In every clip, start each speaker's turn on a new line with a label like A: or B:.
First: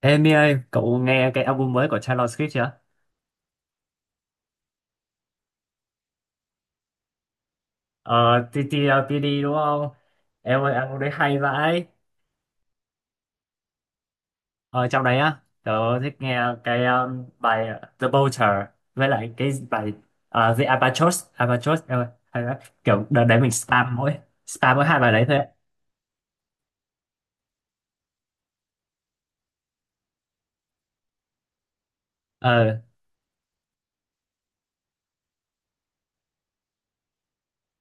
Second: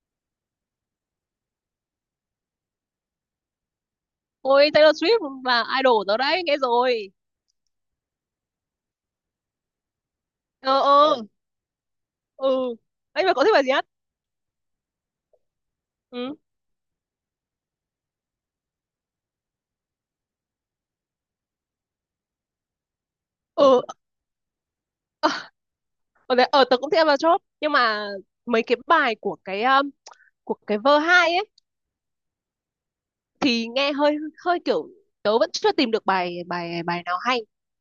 A: Ê Mi ơi, cậu nghe cái album mới của Taylor Swift chưa?
B: Ôi Taylor Swift là idol tớ đấy, nghe rồi.
A: Ờ, TTLPD đúng không? Em
B: ờ
A: ơi, album đấy
B: ờ
A: hay vãi.
B: ừ. Anh mà có thích bài gì hết?
A: Ờ, trong đấy á, tớ thích
B: Ừ.
A: nghe cái bài The Vulture với lại cái bài The Albatross. Albatross, em ơi, hay lắm. Kiểu đợt đấy mình
B: Ừ.
A: spam mỗi hai bài đấy thôi. Ấy.
B: Ở tớ cũng thích Avatar Chop, nhưng mà mấy cái bài của cái vơ hai ấy
A: Ờ,
B: thì nghe hơi hơi kiểu tớ vẫn chưa tìm được bài bài bài nào hay,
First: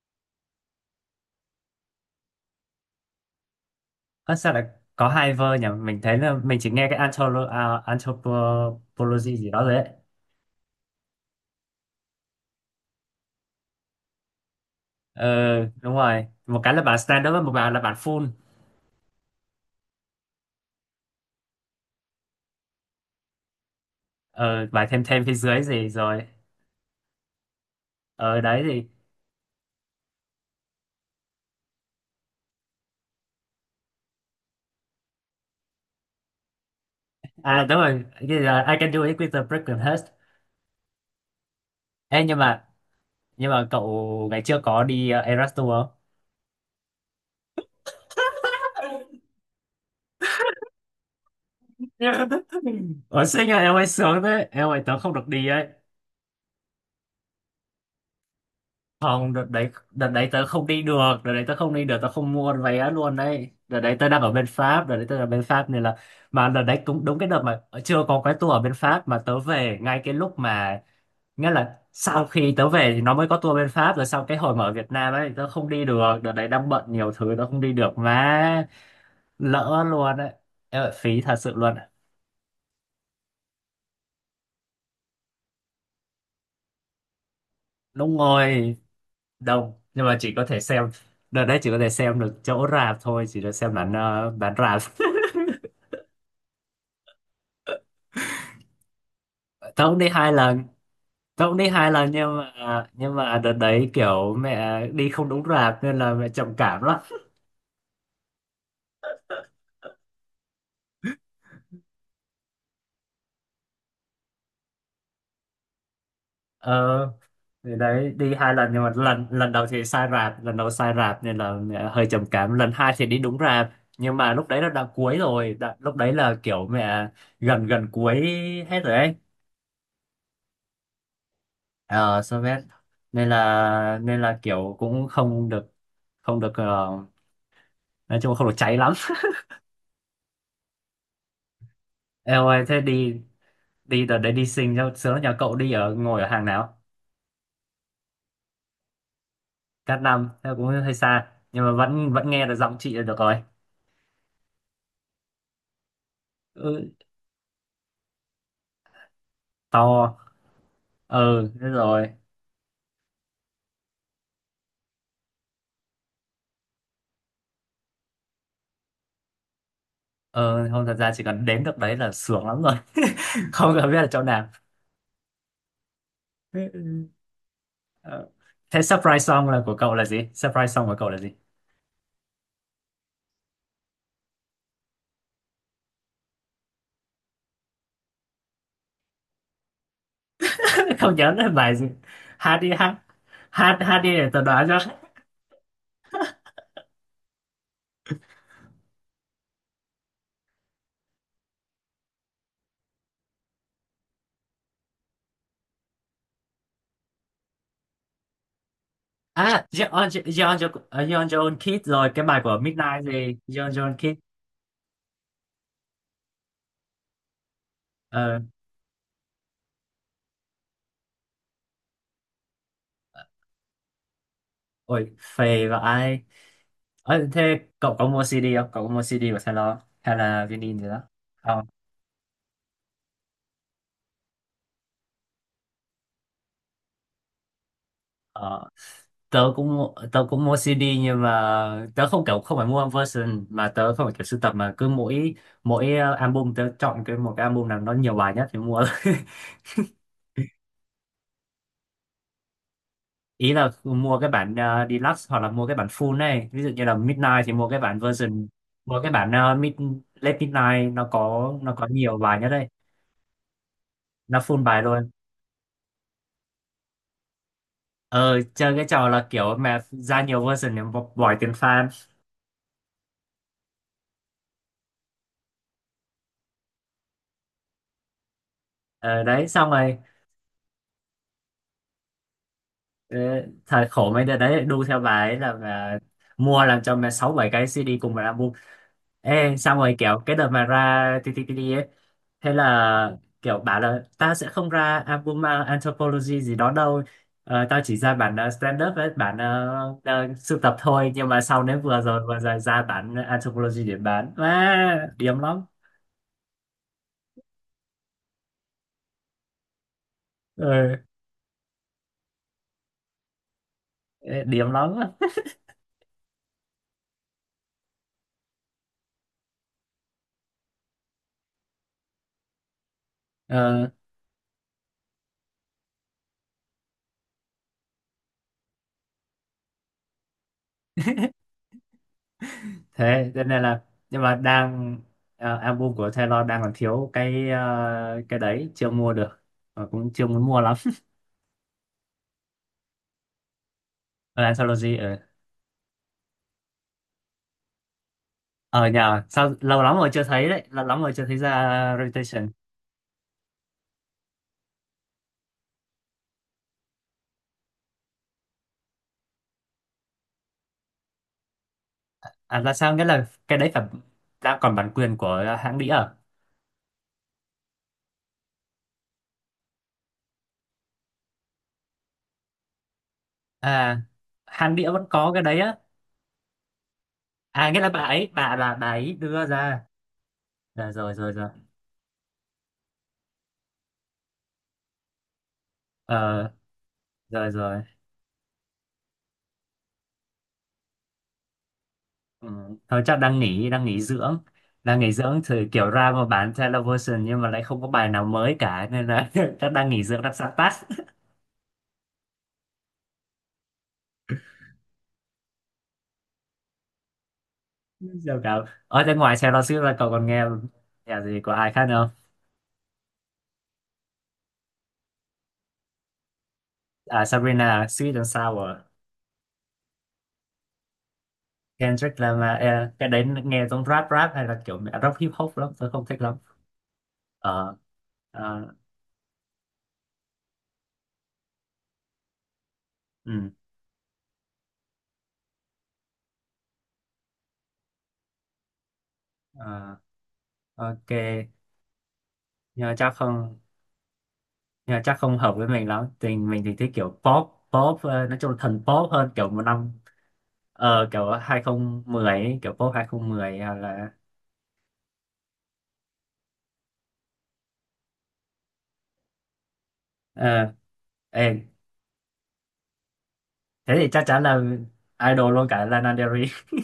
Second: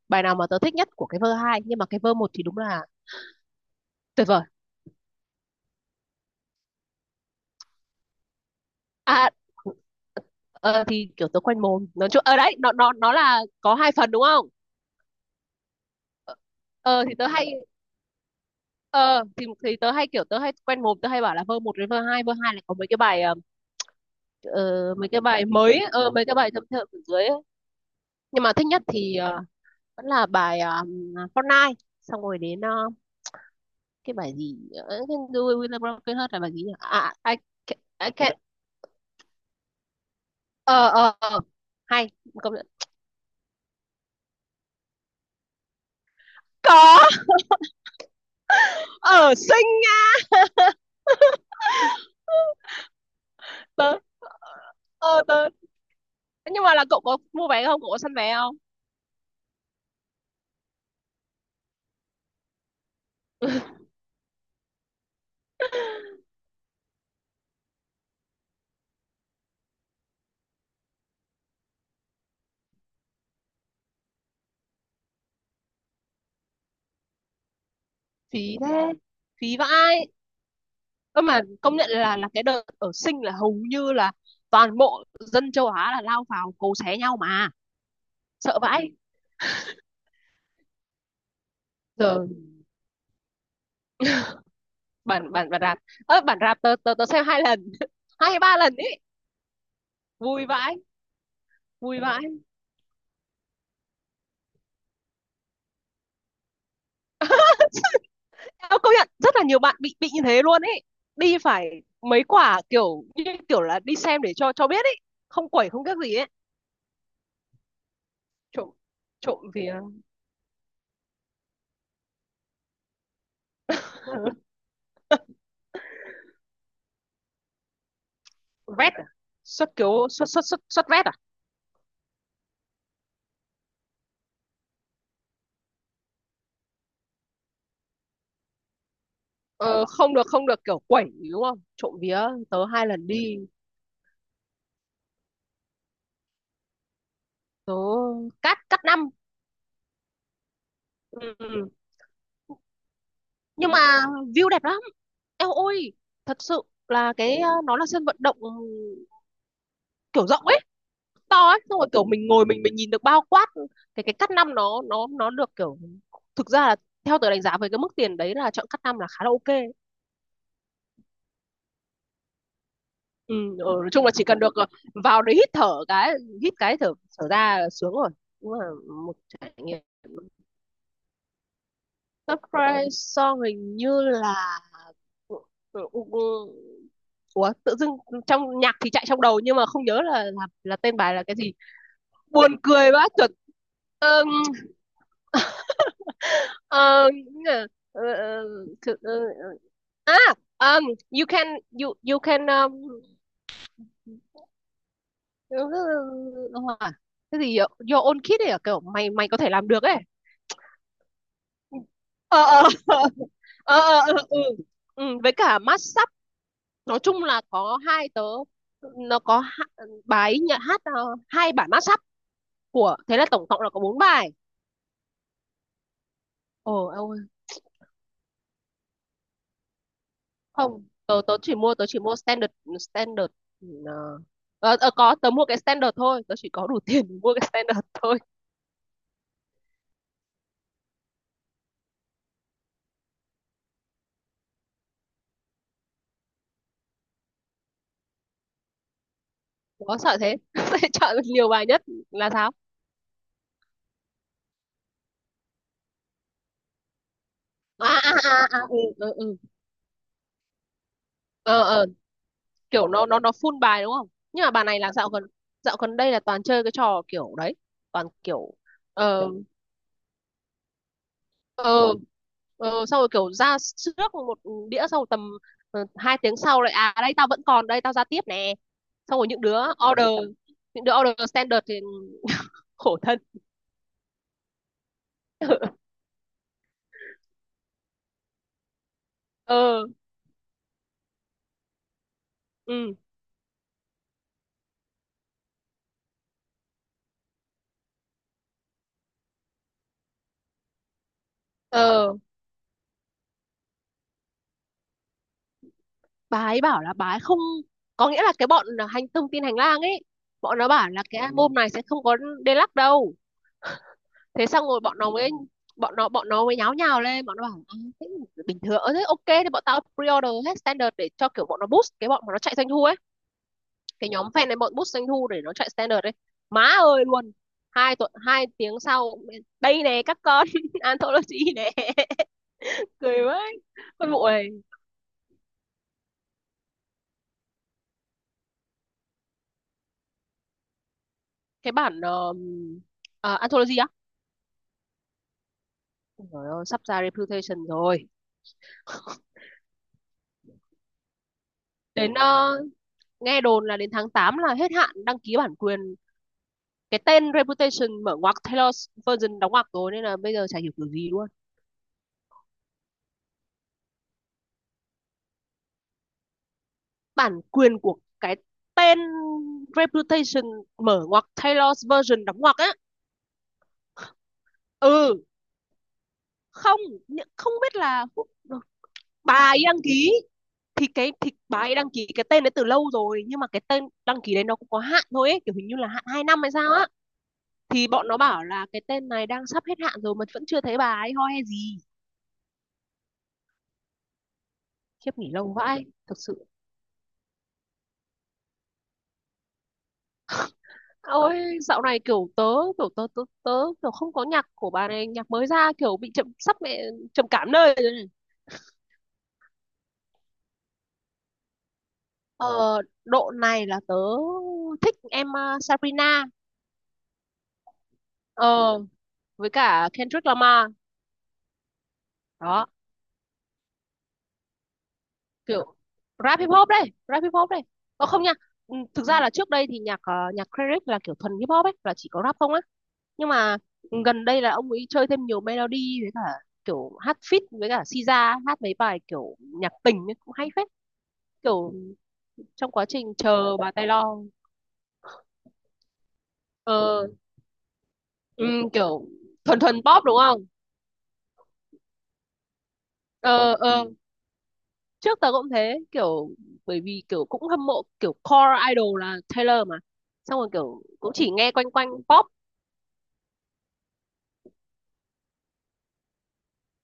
B: bài nào mà tớ thích nhất của cái vơ hai, nhưng mà cái vơ một thì đúng là tuyệt
A: ơ,
B: vời.
A: sao lại có hai verse nhỉ? Mình thấy là mình chỉ nghe cái
B: À,
A: Anthropology gì đó đấy.
B: ờ, thì kiểu tớ quanh mồm nói chung ở đấy nó là có hai phần đúng không?
A: Ờ, đúng rồi. Một cái là bản
B: Ờ thì tớ
A: standard, và
B: hay
A: một bài là bản full.
B: ờ thì tớ hay kiểu tớ hay quen mồm tớ hay bảo là vơ một đến vơ hai là có mấy cái bài,
A: Ờ, bài
B: ờ,
A: thêm
B: mấy cái
A: thêm phía
B: bài
A: dưới
B: mới ấy,
A: gì rồi.
B: mấy cái bài thâm thượng ở dưới ấy.
A: Ờ
B: Nhưng mà
A: đấy
B: thích nhất
A: thì,
B: thì vẫn là bài Fortnite, xong rồi đến cái bài gì, cái đuôi William Broken Heart là bài gì nhỉ? À,
A: à
B: ca-
A: đúng rồi,
B: I can
A: cái là I can do it with a broken heart.
B: ờ ờ ờ. hay,
A: Ê, nhưng
B: công
A: mà
B: nhận.
A: nhưng mà cậu ngày trước có đi Eras Tour không?
B: Có, ở xinh nha.
A: Ủa xinh à, em ơi
B: tớ
A: sướng thế. Em ơi, tớ không
B: ờ
A: được đi
B: tớ
A: ấy.
B: Nhưng mà là cậu có mua vé không, cậu có săn vé không?
A: Không, đợt đấy tớ không đi được, đợt đấy tớ không đi được, tớ không mua vé luôn đấy. Đợt đấy tớ đang ở bên Pháp, đợt đấy tớ ở bên Pháp nên là, mà đợt đấy cũng đúng cái đợt mà chưa có cái tour ở bên Pháp mà tớ về ngay cái lúc mà, nghĩa là sau khi tớ về thì nó mới có tour bên Pháp. Rồi sau cái hồi mà ở Việt Nam ấy, tớ không đi được, đợt đấy đang bận nhiều thứ, tớ không đi được
B: Phí
A: mà,
B: thế, phí
A: lỡ
B: vãi.
A: luôn đấy. Em ơi, phí
B: Cơ
A: thật
B: mà
A: sự luôn.
B: công nhận là cái đợt ở Sinh là hầu như là toàn bộ dân châu Á là lao vào cấu xé nhau mà,
A: Đúng
B: sợ
A: rồi,
B: vãi.
A: đông nhưng mà chỉ có thể xem, đợt đấy chỉ có thể xem
B: Giờ
A: được chỗ rạp thôi, chỉ được xem bản bản rạp.
B: bản bản bản rạp, ơ bản rạp tớ tớ tớ xem hai lần. Hai hay ba lần ấy,
A: Tớ cũng đi hai
B: vui
A: lần,
B: vãi.
A: tớ cũng đi hai
B: Vui
A: lần
B: vãi.
A: nhưng mà đợt đấy kiểu mẹ đi không đúng rạp nên là mẹ trầm cảm lắm.
B: Tớ công nhận rất là nhiều bạn bị như thế luôn ấy, đi phải mấy quả kiểu như kiểu là đi xem để cho biết ấy, không quẩy không biết gì ấy.
A: Ờ thì đấy, đi hai lần
B: trộm
A: nhưng mà lần
B: trộm
A: lần đầu
B: vì.
A: thì sai rạp, lần đầu sai rạp nên là mẹ hơi trầm cảm, lần hai thì đi đúng rạp nhưng mà lúc đấy là đã cuối rồi đã, lúc đấy là kiểu mẹ gần gần cuối, hết
B: Vét
A: rồi
B: à?
A: ấy.
B: Xuất kiểu xuất xuất xuất xuất vét à?
A: Ờ so với, nên là kiểu cũng không được, không được nói chung không được cháy lắm.
B: Ờ, không được kiểu quẩy đúng không? Trộm vía.
A: Eo ơi
B: Tớ
A: thế
B: hai lần
A: đi,
B: đi,
A: đi đợt đấy đi sinh cho sướng. Nhà cậu đi ở, ngồi ở hàng nào?
B: tớ cắt cắt năm.
A: Cát Năm, thế cũng hơi xa
B: Ừ.
A: nhưng
B: Ừ.
A: mà vẫn vẫn nghe được giọng chị là được rồi.
B: Nhưng mà view đẹp lắm. Eo ôi, thật sự
A: Ừ,
B: là cái nó là sân vận động, ừ,
A: to.
B: kiểu rộng ấy, to
A: Ừ
B: ấy,
A: thế
B: xong rồi kiểu
A: rồi.
B: mình ngồi mình nhìn được bao quát, ừ, cái cắt năm nó được kiểu, thực ra là theo tớ đánh giá với cái mức tiền đấy là chọn cắt năm là khá là ok.
A: Ừ, không thật ra chỉ cần đến được đấy là sướng lắm rồi.
B: Ừ, ừ,
A: Không
B: nói
A: cần biết
B: chung
A: là
B: là
A: chỗ
B: chỉ cần
A: nào.
B: được, vào đấy hít thở cái, hít cái thở, thở ra là sướng rồi,
A: Ờ.
B: cũng là
A: Thế
B: một
A: surprise song
B: trải
A: là của
B: nghiệm.
A: cậu là gì, surprise song của cậu là gì?
B: Surprise Song hình như là, ủa tự dưng trong nhạc thì chạy trong đầu nhưng mà không nhớ là tên bài
A: Không
B: là
A: nhớ
B: cái
A: là
B: gì,
A: bài gì,
B: buồn
A: hát đi
B: cười
A: hát
B: quá, chuẩn.
A: hát hát đi
B: Ờ,
A: để tớ đoán cho.
B: ờ, ờ, ờ, ờ, à um, you can you you can ờ, ờ, ờ, ờ, ờ, cái gì vậy? Your own kid ấy à? Kiểu mày mày có thể
A: À
B: làm được ấy.
A: John John, John John Kidd, rồi cái bài
B: ờ
A: của
B: ờ
A: Midnight gì. John John
B: ờ,
A: Kidd.
B: ừ. Ừ, với cả massage, nói chung là có hai. Tớ,
A: Ờ,
B: nó có bài nhạc hát, hai bản mashup của, thế là tổng cộng là có bốn bài.
A: ôi, phê vãi.
B: Ồ em ơi,
A: Ơ, thế cậu có mua CD không? Cậu có mua CD của Taylor hay là vinyl
B: không,
A: gì đó?
B: tớ
A: Không.
B: tớ chỉ mua standard. standard ờ, có, tớ mua cái standard thôi, tớ chỉ có đủ tiền để mua cái standard thôi.
A: Ờ, tớ cũng mua CD nhưng mà tớ không kiểu không phải mua version, mà tớ không phải kiểu sưu tập, mà cứ mỗi mỗi album tớ chọn cái một cái album nào nó nhiều bài nhất thì mua.
B: Có sợ thế. Sẽ chọn nhiều bài nhất là sao?
A: Ý là mua cái bản deluxe hoặc là mua cái bản full này. Ví dụ như là Midnight thì mua cái bản version,
B: À, ừ,
A: mua
B: ừ,
A: cái bản
B: ừ.
A: late Midnight, nó
B: Ờ,
A: có nhiều bài nhất đây.
B: kiểu nó full bài đúng không,
A: Nó
B: nhưng mà
A: full
B: bài này
A: bài
B: là
A: luôn.
B: dạo gần đây là toàn chơi cái trò kiểu đấy, toàn
A: Ờ,
B: kiểu.
A: chơi cái trò là
B: ờ,
A: kiểu map ra nhiều version để bỏ tiền farm.
B: ờ Xong rồi kiểu ra trước một đĩa, xong rồi tầm 2 tiếng sau lại, à đây tao vẫn còn, đây tao ra tiếp nè. Xong
A: Ờ
B: rồi
A: đấy xong rồi,
B: order những đứa order standard thì khổ
A: ờ,
B: thân.
A: thời khổ mấy đứa đấy lại đu theo bà ấy là mà, mua làm cho mẹ sáu bảy cái CD cùng một album. Ê xong
B: ờ
A: rồi kiểu cái đợt mà ra TTTD ấy, thế
B: ừ.
A: là kiểu bảo là tao sẽ không ra album, à, Anthropology gì đó đâu. Ờ, tao chỉ ra bản stand up với bản uh, sưu tập thôi. Nhưng mà sau đến vừa
B: ờ
A: rồi vừa rồi ra bản Anthropology để bán, à, điểm lắm.
B: bà ấy bảo là bà ấy không, có nghĩa là cái bọn hành, thông tin hành lang ấy, bọn nó bảo
A: Ừ,
B: là cái album này sẽ không có deluxe đâu. Thế xong
A: điểm
B: rồi
A: lắm.
B: bọn nó mới nháo nhào lên, bọn nó bảo, thế. Bình thường, thế ok thì bọn tao pre-order hết standard để cho kiểu bọn nó boost, cái bọn mà nó chạy doanh thu ấy,
A: Ờ,
B: cái nhóm fan này bọn bút doanh thu để nó chạy standard đấy. Má ơi luôn, 2 tuần, 2 tiếng sau, đây nè các con anthology nè. Cười
A: thế
B: quá
A: cho nên là
B: con
A: nhưng
B: bộ
A: mà
B: này,
A: đang, album của Taylor đang còn thiếu cái cái đấy chưa mua được. Ờ, cũng chưa muốn mua lắm.
B: cái bản anthology á.
A: Anthology ở,
B: Trời ơi, sắp ra reputation rồi.
A: ở nhà sao lâu lắm rồi chưa thấy đấy, lâu lắm rồi chưa thấy ra
B: đến
A: Reputation.
B: ờ, Nghe đồn là đến tháng 8 là hết hạn đăng ký bản quyền cái tên reputation mở ngoặc Taylor's version đóng ngoặc rồi, nên là bây giờ chả hiểu kiểu gì luôn.
A: À là sao, nghĩa là cái đấy phải đang còn bản quyền của hãng đĩa à?
B: Bản quyền của cái tên reputation mở ngoặc Taylor's version đóng ngoặc á.
A: À, hãng đĩa vẫn
B: Ừ.
A: có cái đấy á.
B: Không, không
A: À
B: biết
A: nghĩa là bà
B: là
A: ấy, bà ấy
B: bà
A: đưa
B: ấy đăng
A: ra.
B: ký, thì
A: Dạ,
B: cái
A: rồi
B: thì
A: rồi rồi
B: bà ấy đăng ký cái tên đấy từ lâu rồi, nhưng mà cái tên đăng ký đấy nó cũng có hạn thôi ấy, kiểu hình như là hạn 2 năm
A: Ờ,
B: hay sao á.
A: rồi rồi
B: Thì bọn nó bảo là cái tên này đang sắp hết hạn rồi mà vẫn chưa thấy bà ấy ho hay gì.
A: Ừ. Thôi chắc đang nghỉ, đang nghỉ dưỡng, đang nghỉ
B: Khiếp, nghỉ
A: dưỡng
B: lâu
A: thì
B: vãi
A: kiểu ra
B: thật
A: mà
B: sự.
A: bán television nhưng mà lại không có bài nào mới cả nên là chắc đang nghỉ dưỡng đang sáng tác.
B: Ôi, dạo này kiểu tớ, kiểu tớ tớ tớ kiểu không có nhạc của bà này, nhạc mới ra kiểu bị chậm, sắp mẹ trầm cảm nơi rồi này.
A: Giờ cả ở bên ngoài Taylor Swift là cậu còn nghe nhạc gì của ai khác không?
B: Ờ, Độ này là tớ thích em, Sabrina.
A: À Sabrina, Sweet and
B: ờ
A: Sour.
B: với cả Kendrick Lamar,
A: Kendrick Lamar.
B: đó
A: Ờ, cái đấy nghe giống rap rap hay là kiểu rock hip hop, lắm
B: kiểu
A: tôi không thích lắm.
B: rap hip hop đây, rap hip hop đây.
A: Ờ
B: Ờ không nha.
A: ờ,
B: Ừ, thực ra là trước đây thì nhạc nhạc credit là kiểu thuần hip hop ấy, là chỉ có rap không á, nhưng
A: ừ,
B: mà gần đây là ông ấy chơi thêm nhiều melody, với cả kiểu hát feat với cả Siza hát mấy bài kiểu nhạc
A: ờ,
B: tình ấy, cũng hay phết,
A: ok.
B: kiểu trong quá
A: Nhưng mà
B: trình
A: chắc
B: chờ
A: không,
B: bà Taylor.
A: nhưng mà chắc không hợp với mình lắm. Tình mình thì thích
B: ờ
A: kiểu pop pop nói
B: ừ,
A: chung là thần
B: kiểu
A: pop hơn, kiểu
B: thuần
A: một
B: thuần
A: năm,
B: pop đúng không?
A: ờ kiểu 2010 ấy, kiểu pop 2010
B: ờ
A: hay
B: ờ
A: là.
B: Trước tớ cũng thế, kiểu bởi vì kiểu cũng hâm mộ kiểu core idol là Taylor mà, xong rồi
A: Ờ
B: kiểu cũng chỉ
A: ê,
B: nghe quanh quanh pop.
A: thế thì chắc chắn là idol luôn cả Lana Del Rey.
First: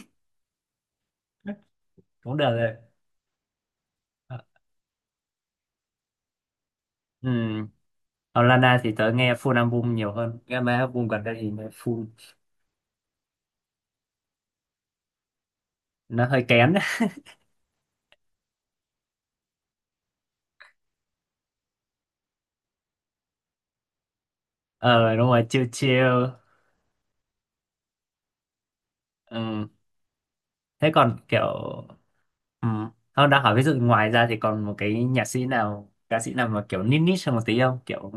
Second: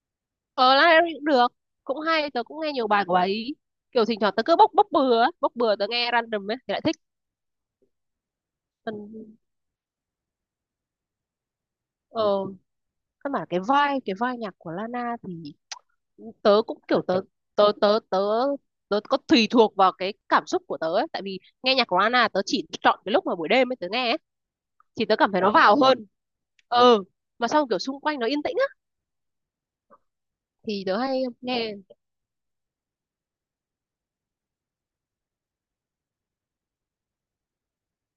B: Ờ, Lana Del Rey cũng được, cũng hay,
A: Cũng
B: tớ
A: được
B: cũng
A: rồi.
B: nghe nhiều bài của bà ấy, kiểu thỉnh thoảng tớ cứ bốc bốc bừa ấy. Bốc bừa Tớ nghe random ấy thì lại thích.
A: Ừ, còn Lana thì
B: Còn
A: tớ nghe full album nhiều hơn, nghe mấy album gần đây thì nghe full.
B: ờ căn bản cái vai nhạc của Lana thì
A: Nó hơi
B: tớ
A: kén.
B: cũng kiểu tớ tớ tớ tớ tớ có tùy thuộc vào cái cảm xúc của tớ ấy. Tại vì nghe nhạc của Lana tớ chỉ chọn cái lúc mà buổi đêm ấy tớ nghe ấy, thì
A: Ờ
B: tớ
A: đúng
B: cảm thấy
A: rồi,
B: nó
A: chill
B: vào hơn.
A: chill.
B: ờ mà xong kiểu xung quanh nó yên tĩnh á
A: Ừ.
B: thì
A: Thế
B: tớ
A: còn
B: hay
A: kiểu,
B: nghe.
A: ừ, không đang hỏi ví dụ ngoài ra thì còn một cái nhạc sĩ nào, ca sĩ nào mà kiểu niche niche hơn một tí không, kiểu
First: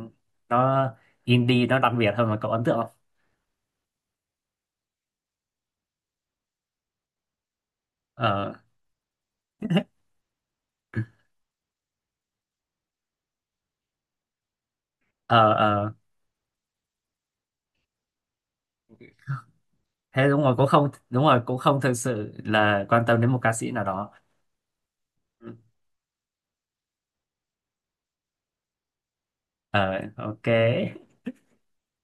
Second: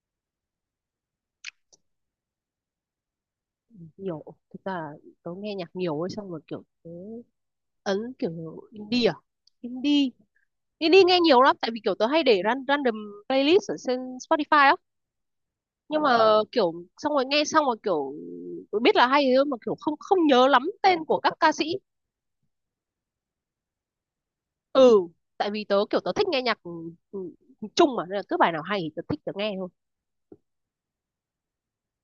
A: nó indie, nó đặc biệt hơn mà cậu ấn tượng không?
B: Nhiều, thực ra tớ nghe nhạc nhiều ấy, xong rồi kiểu tớ ấn
A: Ờ.
B: kiểu indie à? Indie, đi đi nghe nhiều lắm, tại vì kiểu tớ hay để random playlist ở trên Spotify á.
A: Ờ ờ,
B: Nhưng mà kiểu xong rồi nghe xong rồi kiểu tớ biết là hay thôi, mà kiểu không không
A: thế đúng
B: nhớ
A: rồi cũng
B: lắm
A: không,
B: tên của
A: đúng
B: các
A: rồi
B: ca
A: cũng
B: sĩ.
A: không thực sự là quan tâm đến một ca sĩ nào đó.
B: Ừ, tại
A: Ừ.
B: vì tớ thích nghe nhạc. Ừ, chung mà nên là cứ bài nào hay thì tớ thích tớ nghe thôi.
A: Ờ ok,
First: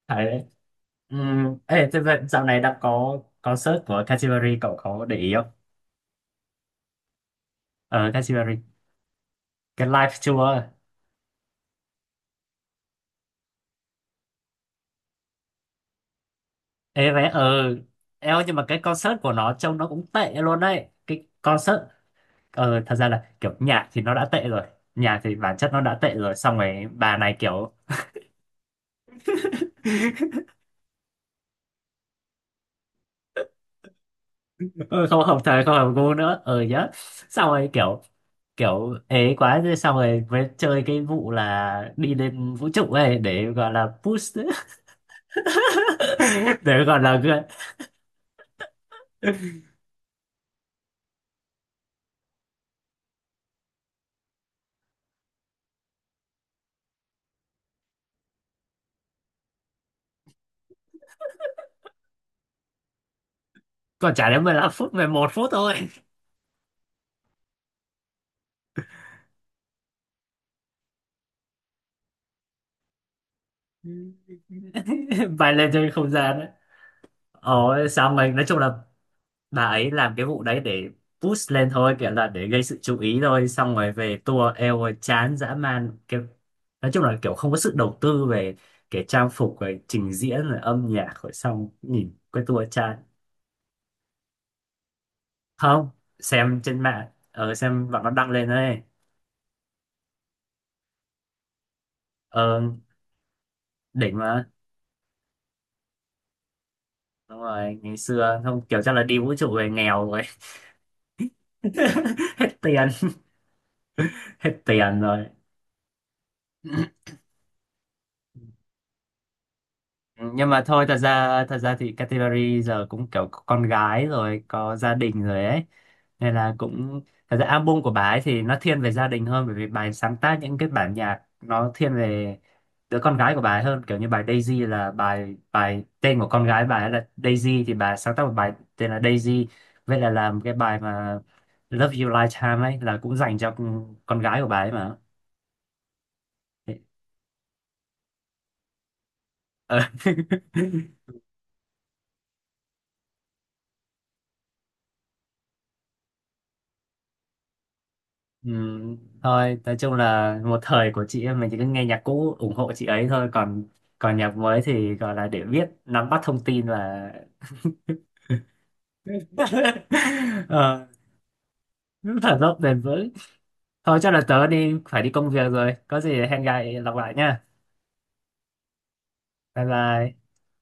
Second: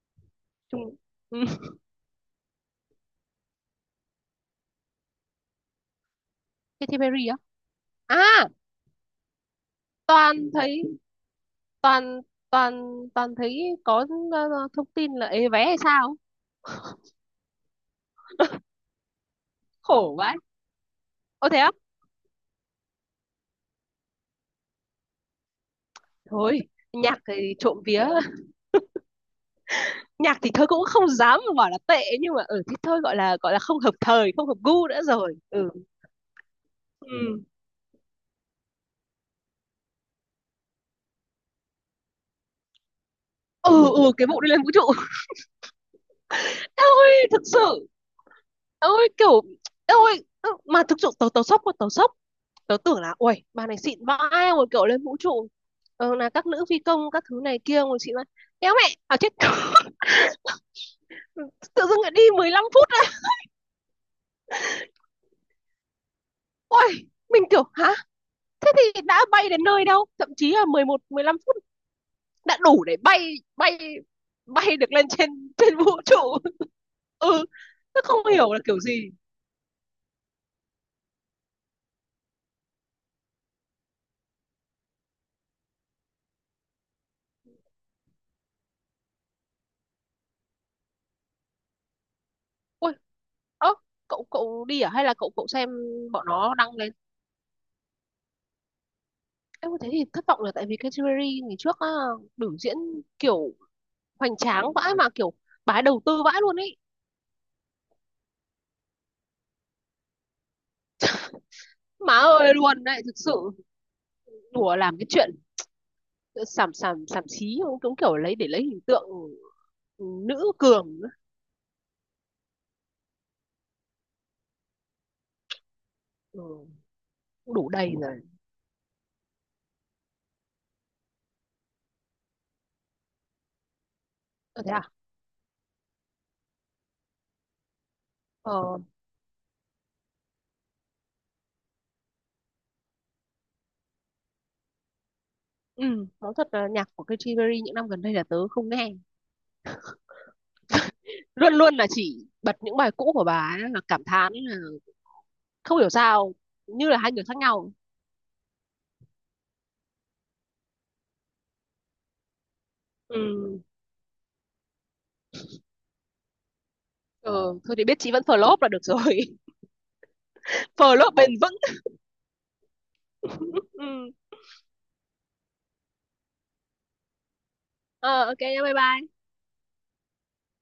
A: phải đấy.
B: Chung. Ừ.
A: Ê thế vậy dạo này đã có concert của Katy Perry, cậu có để ý không?
B: Katy Perry á?
A: Ờ Katy
B: À,
A: Perry, cái live
B: toàn
A: tour.
B: thấy toàn toàn toàn thấy có ờ, thông tin là ế vé hay sao,
A: Ê vé ờ, eo nhưng mà cái concert của nó trông nó cũng
B: khổ
A: tệ
B: vãi.
A: luôn đấy, cái
B: Ô thế á?
A: concert. Ờ thật ra là kiểu nhạc thì nó đã tệ rồi, nhạc thì bản chất nó đã tệ rồi xong
B: Thôi,
A: rồi bà
B: nhạc
A: này
B: thì
A: kiểu,
B: trộm vía, nhạc thì thôi cũng không dám mà bảo là tệ, nhưng mà ở, ừ, thì thôi gọi là không hợp thời, không hợp gu nữa
A: ừ, không
B: rồi.
A: hợp thời
B: Ừ.
A: không hợp gu nữa, ờ ừ, nhá.
B: Ừ.
A: Xong rồi kiểu, kiểu ấy quá thế xong rồi mới chơi cái vụ là đi lên vũ trụ ấy để gọi
B: Ừ.
A: là
B: Ừ, ừ, cái
A: push.
B: vụ đi lên vũ trụ.
A: Để gọi
B: Ôi
A: là
B: thực sự, ôi kiểu, ôi mà thực sự tớ tớ sốc quá, tớ sốc. Tớ tưởng là ui bà này xịn vãi rồi kiểu lên vũ trụ, là các nữ phi công các thứ này kia rồi xịn vãi, kéo mẹ à chết. Tự dưng lại đi 15 phút á?
A: còn chả đến 15 phút, 11 phút thôi.
B: Ôi, mình kiểu hả? Thế thì đã bay đến nơi đâu thậm chí là 11, 15 phút, đã đủ để bay bay bay được lên trên,
A: Bay lên
B: trên vũ
A: trên không
B: trụ.
A: gian ấy.
B: Ừ,
A: Ồ,
B: nó
A: xong
B: không
A: rồi nói
B: hiểu
A: chung
B: là
A: là
B: kiểu gì.
A: bà ấy làm cái vụ đấy để push lên thôi, kiểu là để gây sự chú ý thôi. Xong rồi về tour, eo ơi, chán dã man, kiểu nói chung là kiểu không có sự đầu tư về cái trang phục rồi trình diễn rồi âm nhạc rồi, xong nhìn cái tour
B: Ôi,
A: chán.
B: ơ, cậu cậu đi à, hay là cậu cậu xem
A: Không,
B: bọn nó
A: xem
B: đăng
A: trên
B: lên?
A: mạng, ờ, xem bạn nó đăng lên đấy.
B: Em thế thì thất vọng là tại vì cái Jewelry ngày trước á, biểu
A: Ờ,
B: diễn kiểu
A: đỉnh
B: hoành
A: mà.
B: tráng vãi, mà kiểu bà ấy đầu tư vãi luôn ấy.
A: Đúng rồi, ngày xưa không kiểu, chắc là đi vũ trụ về nghèo rồi.
B: Má ơi
A: Hết
B: luôn
A: tiền,
B: đấy thực sự.
A: hết
B: Đùa, làm
A: tiền
B: cái
A: rồi.
B: chuyện sàm sàm sàm xí cũng cũng kiểu lấy, để lấy hình tượng
A: Ừ, nhưng
B: nữ
A: mà thôi, thật
B: cường nữa.
A: ra thì Katy Perry giờ cũng kiểu có con gái rồi, có gia đình rồi ấy nên là
B: Ừ,
A: cũng, thật ra
B: đủ
A: album của
B: đầy
A: bà ấy
B: rồi.
A: thì nó thiên về gia đình hơn, bởi vì bà ấy sáng tác những cái bản nhạc nó thiên về đứa con gái của bà ấy hơn, kiểu như bài Daisy
B: Ờ, thế à.
A: là bài bài tên của con gái bà ấy là Daisy, thì bà ấy sáng tác một bài
B: ờ,
A: tên là Daisy. Vậy là làm cái bài mà Love You Lifetime ấy là cũng dành cho con gái của bà ấy mà.
B: Ừ, nói thật là nhạc của Katy Perry những năm gần đây là tớ không nghe.
A: Ờ.
B: Luôn luôn là chỉ bật những bài cũ của bà ấy, là cảm thán là không hiểu sao, như là hai người khác nhau.
A: Ừ, thôi nói chung là một thời của chị em mình, chỉ cứ nghe nhạc cũ ủng hộ chị ấy thôi,
B: Ừ,
A: còn còn nhạc mới thì gọi là để biết nắm bắt thông tin và.
B: ừ thôi thì biết chị vẫn flop là được rồi.
A: Ờ,
B: Flop bền vững.
A: thở dốc bền vững. Thôi
B: Ừ.
A: chắc là tớ đi, phải đi công việc rồi, có gì hẹn gặp lại, lặp lại nha.
B: ờ, ok, bye bye.
A: Bye bye.